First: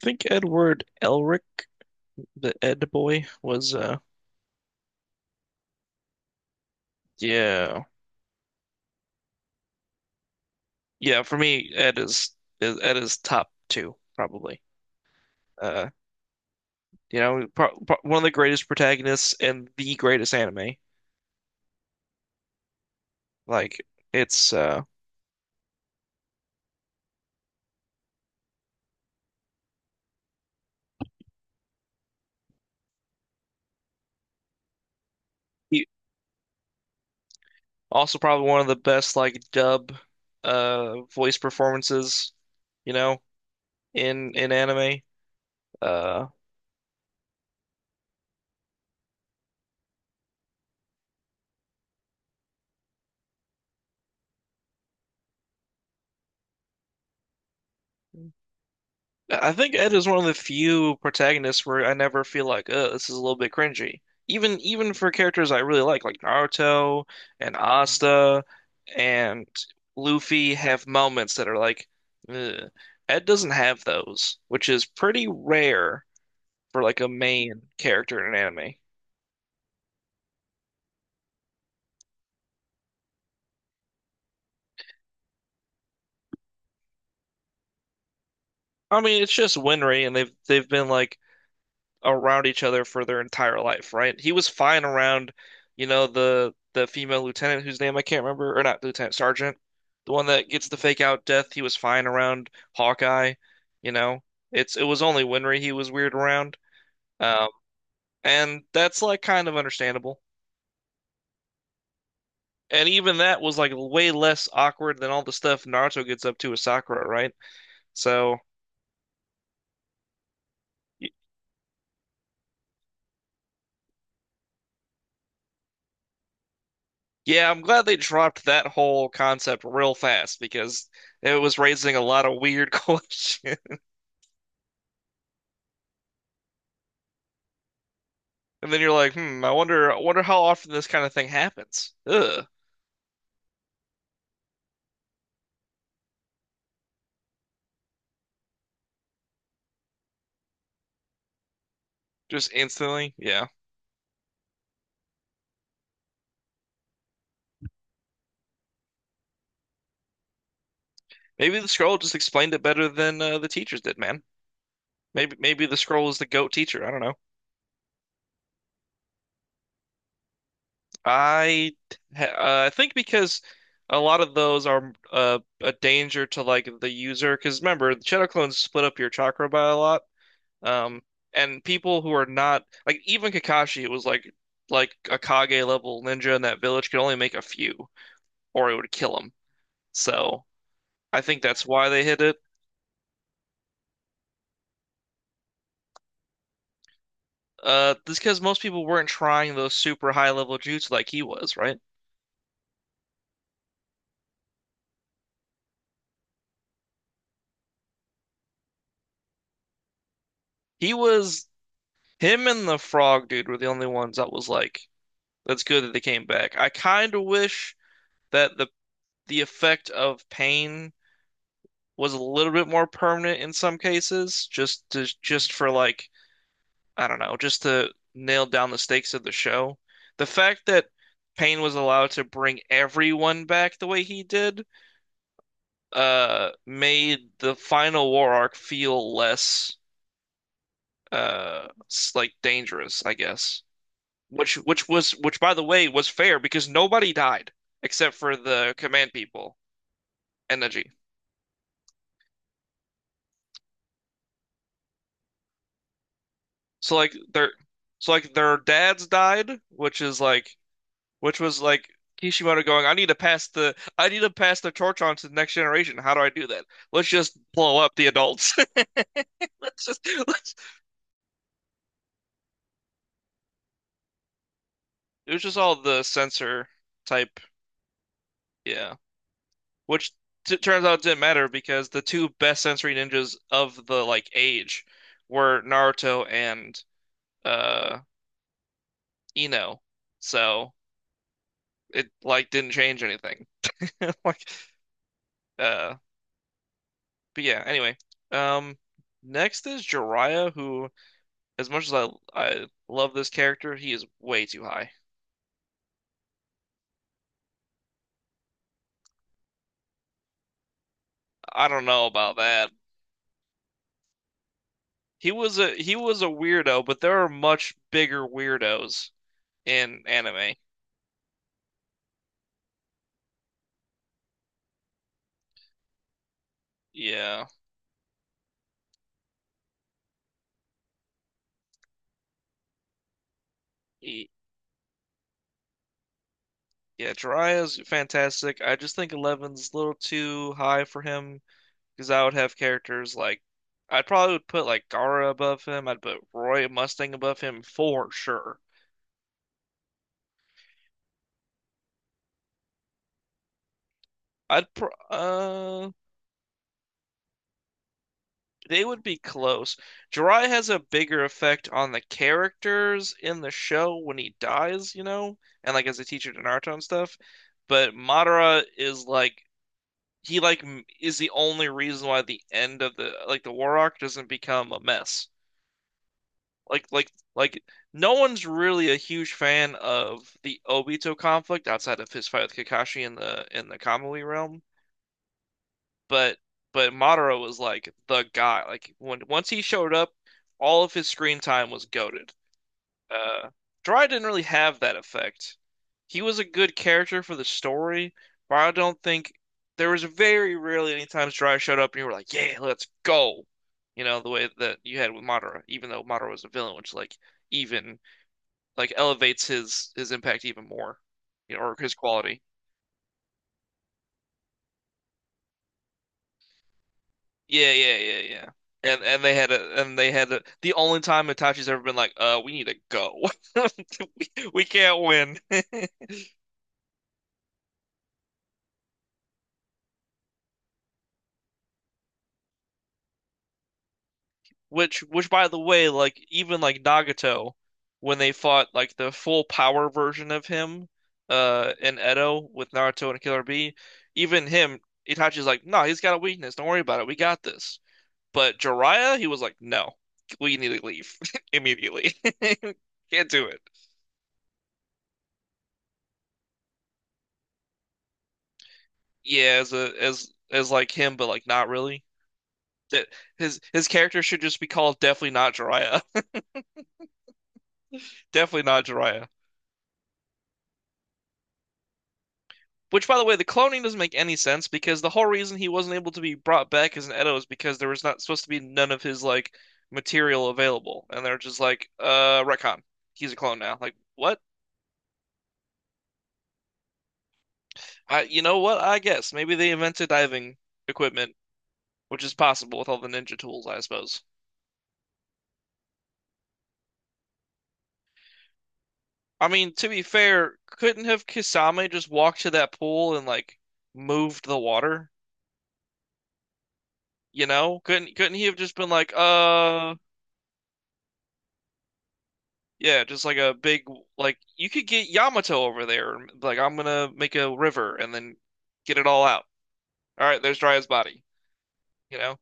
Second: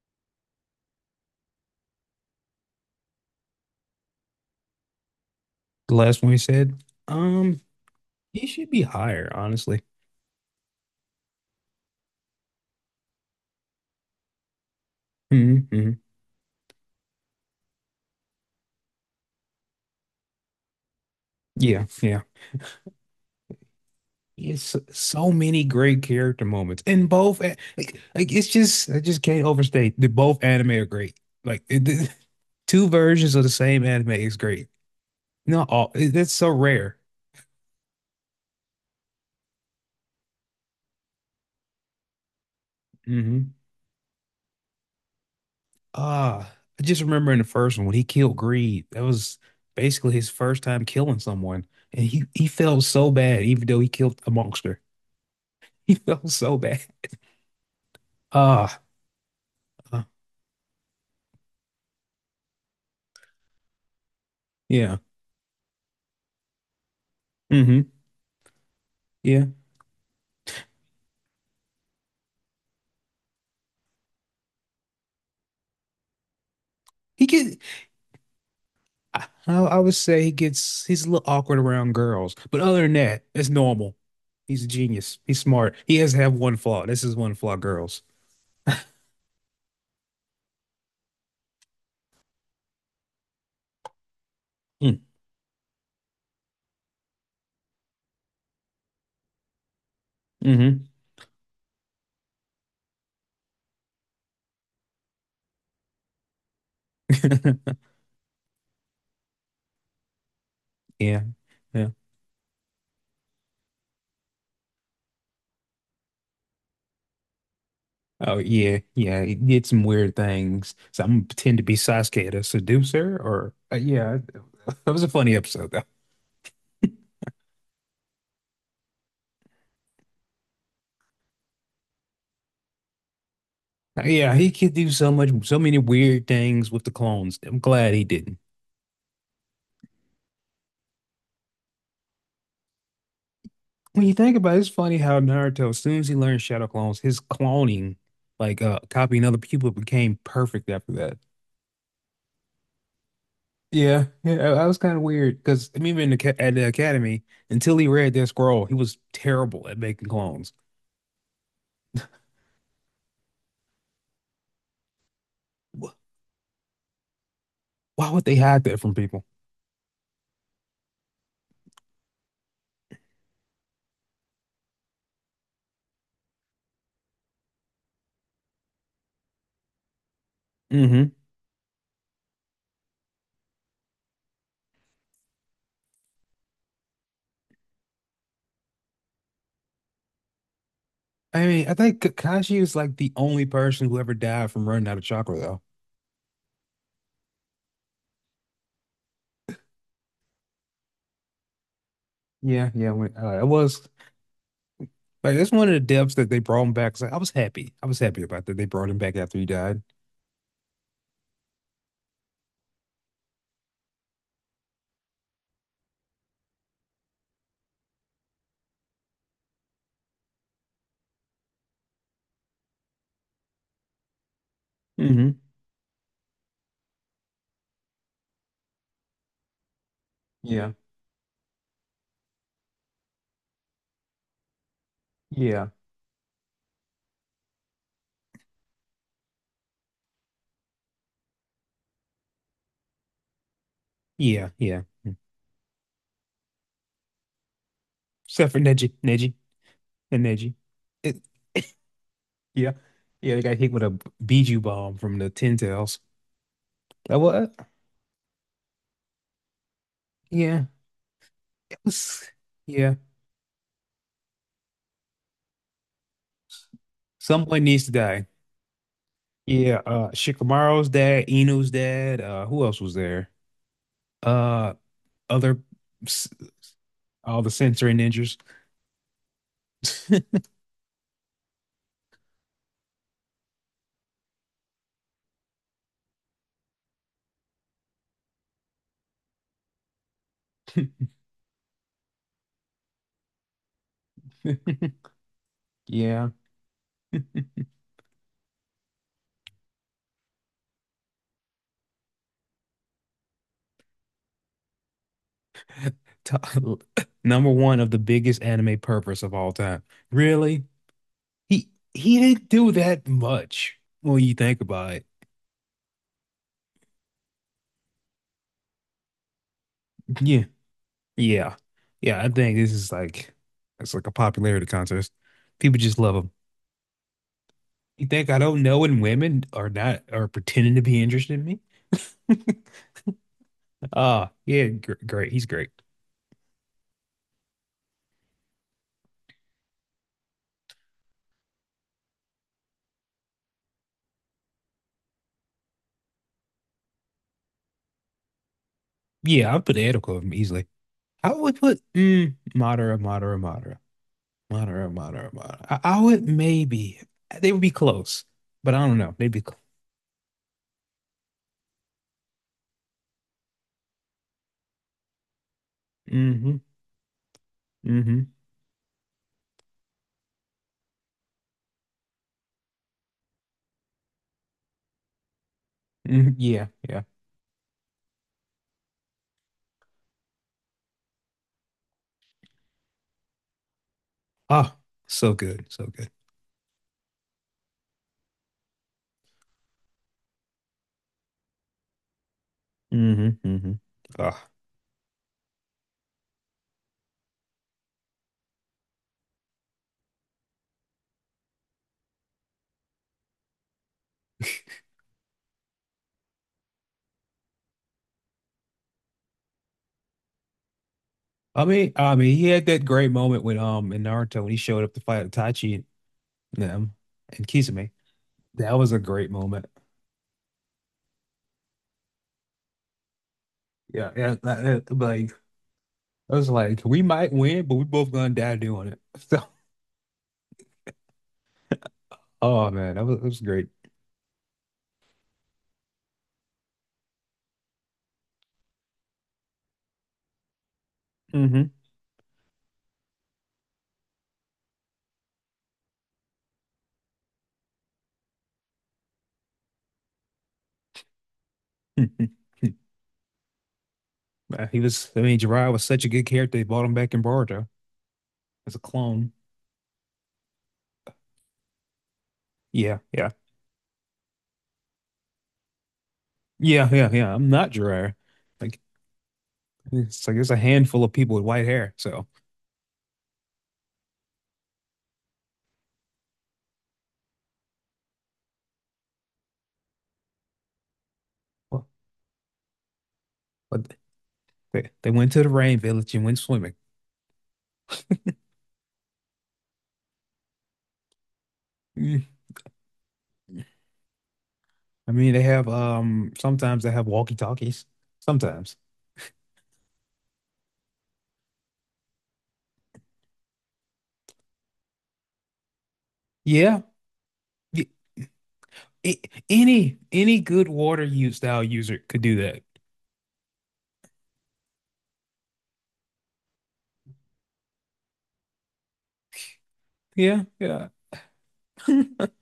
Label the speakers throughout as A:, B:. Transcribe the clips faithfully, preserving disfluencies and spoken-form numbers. A: Think Edward Elric, the Ed boy, was uh
B: The last one we said, um,
A: yeah.
B: he should be higher, honestly.
A: Yeah, for me, Ed is is- Ed is top two, probably.
B: Hmm,
A: Uh
B: hmm.
A: you know, pro pro One of the greatest protagonists and the greatest anime.
B: Yeah, yeah.
A: Like it's
B: It's
A: uh
B: so many great character moments in both. a- Like, like it's just I just can't overstate that both anime are great. Like it, the- two versions of the same anime is great. Not
A: he-
B: all. it- That's so rare.
A: also probably one of the best like dub uh voice performances, you know,
B: Hmm.
A: in in anime. Uh
B: Ah, I just remember in the first one when he killed Greed. That was basically his first time killing someone, and he he felt so bad, even though he killed a monster. He felt so bad. Ah.
A: I think Ed is
B: Ah.
A: one of the few protagonists where I never feel like, uh, this is a little bit cringy. Even even
B: Yeah.
A: for characters I really like, like Naruto and
B: Hmm.
A: Asta and
B: Yeah.
A: Luffy have moments that are like, ugh. Ed doesn't have those, which is pretty rare for like a
B: He get
A: main character in an anime.
B: I, I would say he gets he's a little awkward around girls, but other than that, it's normal. He's a genius. He's smart. He has to have one flaw. This is one flaw, girls.
A: I mean, it's just Winry, and they've they've been like around each other for their entire life, right? He was fine
B: Mm.
A: around, you know, the the female lieutenant whose name I can't remember, or not lieutenant, sergeant, the one that gets the
B: Hmm.
A: fake out death. He was fine around Hawkeye, you know. It's it was only Winry he was weird around, um, and that's like kind of understandable.
B: Yeah. Yeah.
A: And even that was like way less awkward than all the stuff Naruto gets up to with Sakura, right? So.
B: Oh yeah. Yeah. He did some weird things. So
A: y-
B: I'm gonna pretend to be Sasuke to seduce her or uh, yeah. That was a funny episode though.
A: Yeah, I'm glad they dropped that whole concept real fast because it was raising a lot of weird questions.
B: Yeah, he could do so much so many weird things with the clones. I'm glad he didn't.
A: And then you're like, hmm, I wonder, I wonder how often this kind of thing happens. Ugh.
B: When you think about it, it's funny how Naruto, as soon as he learned Shadow Clones, his cloning, like uh copying other people, became perfect after that.
A: Just instantly, yeah.
B: Yeah, yeah, that that was kind of weird because even in the, ca- at the academy, until he read that scroll, he was terrible at making clones.
A: Maybe the scroll just explained it better than uh, the teachers did, man. Maybe, maybe the
B: Wh-
A: scroll is the goat teacher. I don't know.
B: Why would they hide that from people?
A: I, ha- uh, I think because a lot of those are uh, a danger to like the user. Because remember, the shadow clones split up your chakra by a lot. Um,
B: Hmm.
A: and people who are not like even Kakashi was like like a Kage level ninja in that village could only make a few, or it would kill him. So. I think
B: I
A: that's
B: mean, I
A: why
B: think
A: they hid it.
B: Kakashi is like the only person who ever died from running out of chakra, though.
A: Uh, this because most people weren't trying those super high level jutsu like he was, right?
B: Yeah, yeah, when, uh, it was like that's one of the depths that they brought him back. So I was happy. I was happy about that. They brought him back after he died.
A: He was him and the frog dude were the only ones that was like, that's good that they came back. I kind of wish that the the effect of pain was a little bit more permanent in some cases, just to
B: Hmm.
A: just for like I don't know, just to nail down the stakes of the show. The fact
B: Yeah.
A: that pain was allowed to bring everyone back the way he did
B: Yeah.
A: uh made the final war arc feel less uh like dangerous, I guess.
B: Yeah,
A: Which
B: yeah.
A: which was
B: Mm.
A: which by the way was fair because nobody died except for
B: Except for
A: the
B: Neji,
A: command
B: Neji,
A: people
B: and Neji.
A: and Neji.
B: It, yeah, yeah. They got hit with a Biju bomb from the Ten Tails.
A: So like
B: That
A: their
B: what?
A: so like their dads died, which is like
B: Yeah,
A: which was
B: it
A: like
B: was.
A: Kishimoto going, I
B: Yeah,
A: need to pass the I need to pass the torch on to the next generation. How do I do that? Let's just
B: someone
A: blow
B: needs to
A: up the
B: die.
A: adults.
B: Yeah,
A: Let's just
B: uh,
A: let's
B: Shikamaru's dad, Inu's dad. Uh, who else was there? Uh,
A: It was just
B: other,
A: all the
B: s-
A: censor type,
B: all the sensory ninjas.
A: yeah. Which t turns out didn't matter because the two best sensory ninjas of the like age were Naruto and uh Ino. So it like didn't change anything. Like uh
B: Yeah,
A: but yeah, anyway. Um Next is Jiraiya who as much as I I love this character, he is way too high.
B: To- number one of the biggest anime purpose of all time. Really?
A: I
B: He
A: don't know
B: he
A: about
B: didn't
A: that.
B: do that much when you think about it.
A: He was a he was a weirdo, but there are much bigger weirdos in
B: Yeah.
A: anime.
B: Yeah. Yeah, I think this is like it's like a popularity contest. People just love him.
A: Yeah.
B: You think I don't know when women are not are pretending to be interested in me?
A: He
B: Ah, yeah, gr great. He's great.
A: Yeah, Jiraiya's fantastic. I just think eleven's a little too high for him because I would have characters like I'd probably would put like Gaara above him. I'd put Roy Mustang above him for sure.
B: Yeah, I'll put Ed of him easily. I would put mm, Madara, Madara, Madara,
A: I'd pr
B: Madara, Madara, Madara. I,
A: uh
B: I would maybe they would be close, but
A: they
B: I don't
A: would
B: know.
A: be
B: They'd be close.
A: close. Jiraiya has a bigger effect on the characters in the show when he dies, you know, and like as a teacher to
B: Mm-hmm.
A: Naruto and stuff. But
B: Mm-hmm.
A: Madara is like he like m- is the only reason why the end of the like the war arc doesn't become a mess.
B: Hmm. Yeah,
A: Like
B: yeah.
A: like like no one's really a huge fan of the Obito conflict outside of his fight with Kakashi in the in the Kamui realm,
B: Ah, so good, so good.
A: but but Madara was like the guy. Like when once he showed up, all of his screen time was goaded.
B: Mm-hmm.
A: Uh,
B: Mm-hmm.
A: Jiraiya didn't really
B: Ah,
A: have that effect. He was a good character for the story, but I don't think there was very rarely any times Jiraiya showed up and you were like, "Yeah, let's go." You know, the way that you had with Madara, even though Madara was a villain, which like even like elevates his his impact even more, you know,
B: I
A: or
B: mean,
A: his
B: I mean,
A: quality.
B: he had that great moment when um in Naruto when he showed up to fight Itachi and them and
A: Yeah,
B: Kisame.
A: yeah, yeah, yeah.
B: That was a
A: And and
B: great
A: they had
B: moment.
A: a and they had a, the only time Itachi's ever been like, uh, we need to go.
B: Yeah, yeah.
A: We, we
B: that- that-
A: can't
B: like
A: win.
B: I was like, we might win, but we both gonna die doing it. So, oh man, that was that was great.
A: Which which by the way, like even like Nagato, when they fought like the full power version of him,
B: Hmm.
A: uh, in Edo with Naruto and Killer Bee, even him, Itachi's like, no, he's got a weakness. Don't worry about it. We got this. But Jiraiya, he was like, no, we need to leave immediately. Can't do it.
B: He was. I mean, Jiraiya was such a good character. They brought him back in Boruto as a clone.
A: Yeah, as a as as like him, but like not really.
B: Yeah,
A: That
B: yeah,
A: his his character should just be called definitely not Jiraiya.
B: yeah, yeah, yeah. I'm not Jiraiya.
A: Definitely
B: Like
A: not Jiraiya.
B: it's like there's a handful of people with white hair. So,
A: Which, by the way, the cloning doesn't make any sense because the whole reason he wasn't able to be brought back as an Edo is because there was not supposed to be none of his like material available, and they're just
B: well,
A: like, uh, retcon. He's a clone now.
B: but
A: Like, what?
B: they they went to the rain village and went swimming.
A: I, you know what? I guess maybe they invented diving equipment, which is possible with all the ninja tools, I suppose.
B: I mean, they have um sometimes they have walkie-talkies. Sometimes.
A: I mean, to be fair, couldn't have Kisame just walked to that pool and like moved the water?
B: Yeah.
A: You know?
B: Y-
A: Couldn't couldn't he have just been like,
B: a-
A: uh,
B: any any good water use style user could do that.
A: yeah, just like a big like you could get Yamato over there and be like I'm gonna make a river and then get it all out. All right,
B: Yeah,
A: there's Jiraiya's
B: yeah.
A: body, you know?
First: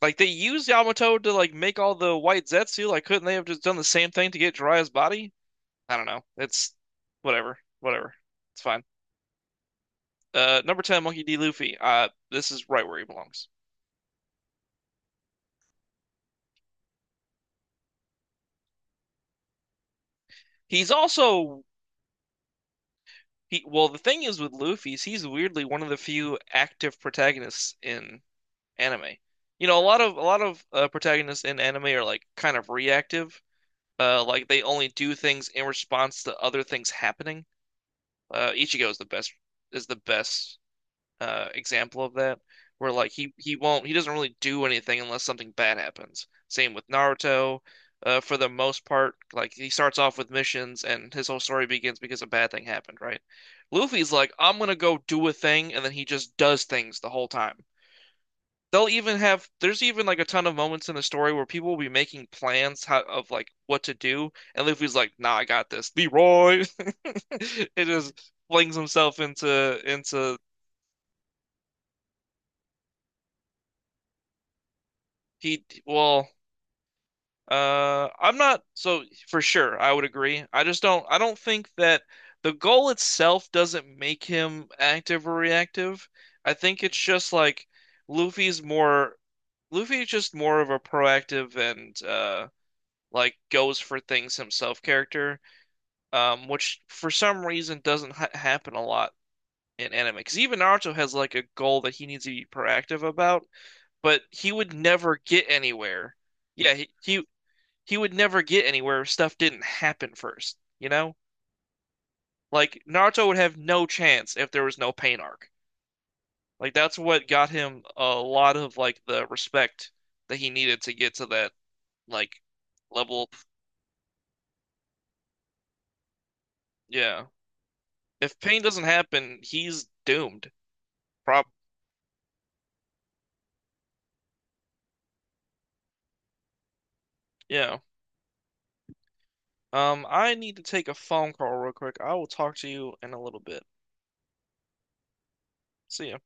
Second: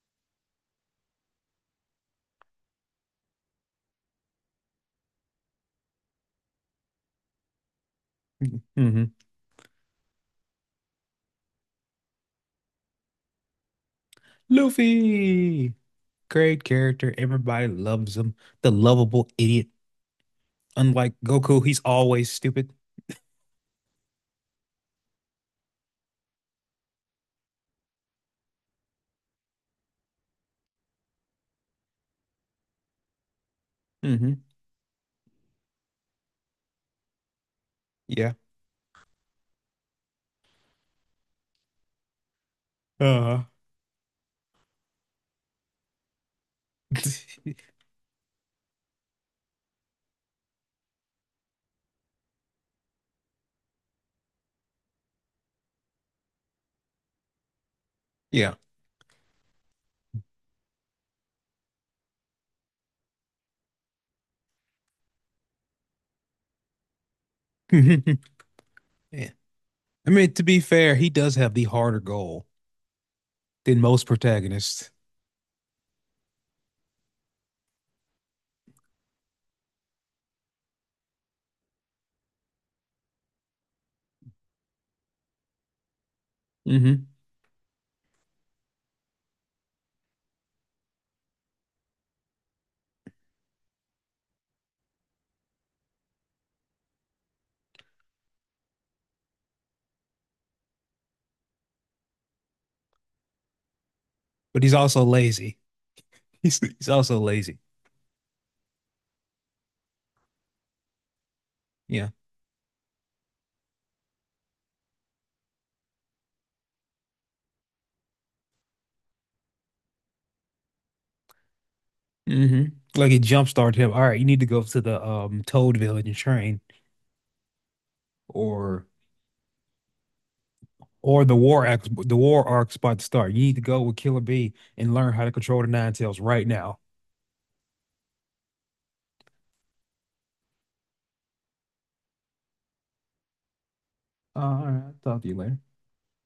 A: Like they used Yamato to like make all the white Zetsu, like couldn't they have just done the same thing to get Jiraiya's body? I don't know. It's whatever, whatever. It's fine.
B: Hmm.
A: Uh, number ten, Monkey D. Luffy. Uh, this is right where he belongs.
B: Luffy, great character. Everybody loves him. The lovable idiot.
A: He's
B: Unlike Goku,
A: also
B: he's always stupid.
A: he, well, The thing is with Luffy is he's weirdly one of the few active protagonists in anime. You know, a lot of a lot of uh, protagonists in anime are like kind of reactive. Uh,
B: Hmm.
A: like they only do things in response to other things happening.
B: Yeah.
A: Uh, Ichigo is the best is the best uh, example of that, where like he
B: Uh-huh.
A: he won't he doesn't really do anything unless something bad happens. Same with Naruto, uh, for the most part, like he starts off with missions and his whole story begins because a bad thing happened, right? Luffy's like, I'm gonna go do a thing, and then he just does things the whole time.
B: Yeah.
A: They'll even have There's even like a ton of moments in the story where people will be making plans how, of like what to do, and Luffy's like, "Nah, I got this, Leroy." It just flings himself
B: Yeah.
A: into
B: I mean,
A: into
B: to be fair, he does have the harder goal than most protagonists.
A: he well Uh, I'm not so for sure. I would agree. I just don't. I don't think that the goal itself doesn't make him active or reactive. I think it's
B: Hmm.
A: just like Luffy's more. Luffy is just more of a proactive and uh like goes for things himself character. Um, which for some reason doesn't ha happen a lot in anime. Because even Naruto has like a goal that he needs to be proactive about, but he
B: But
A: would
B: he's also
A: never get
B: lazy.
A: anywhere.
B: He's
A: Yeah,
B: he's
A: he,
B: also
A: he
B: lazy.
A: he would never get anywhere if stuff didn't happen first, you know?
B: Yeah.
A: Like Naruto would have no chance if there was no pain arc. Like that's what got him a lot of like the respect that he needed to get to that like
B: Hmm. Like it
A: level.
B: jumpstarted him. All right, you need to go to the um Toad Village and train
A: Yeah. If pain doesn't
B: or
A: happen, he's doomed.
B: or the
A: Prob
B: war arc, the war arc spot to start. You need to go with Killer Bee and learn how to control the Ninetales right now.
A: Yeah. Um, I need to take a phone call real quick. I will talk to you in a little bit.
B: Uh, all right, I'll talk to you later.
A: See ya.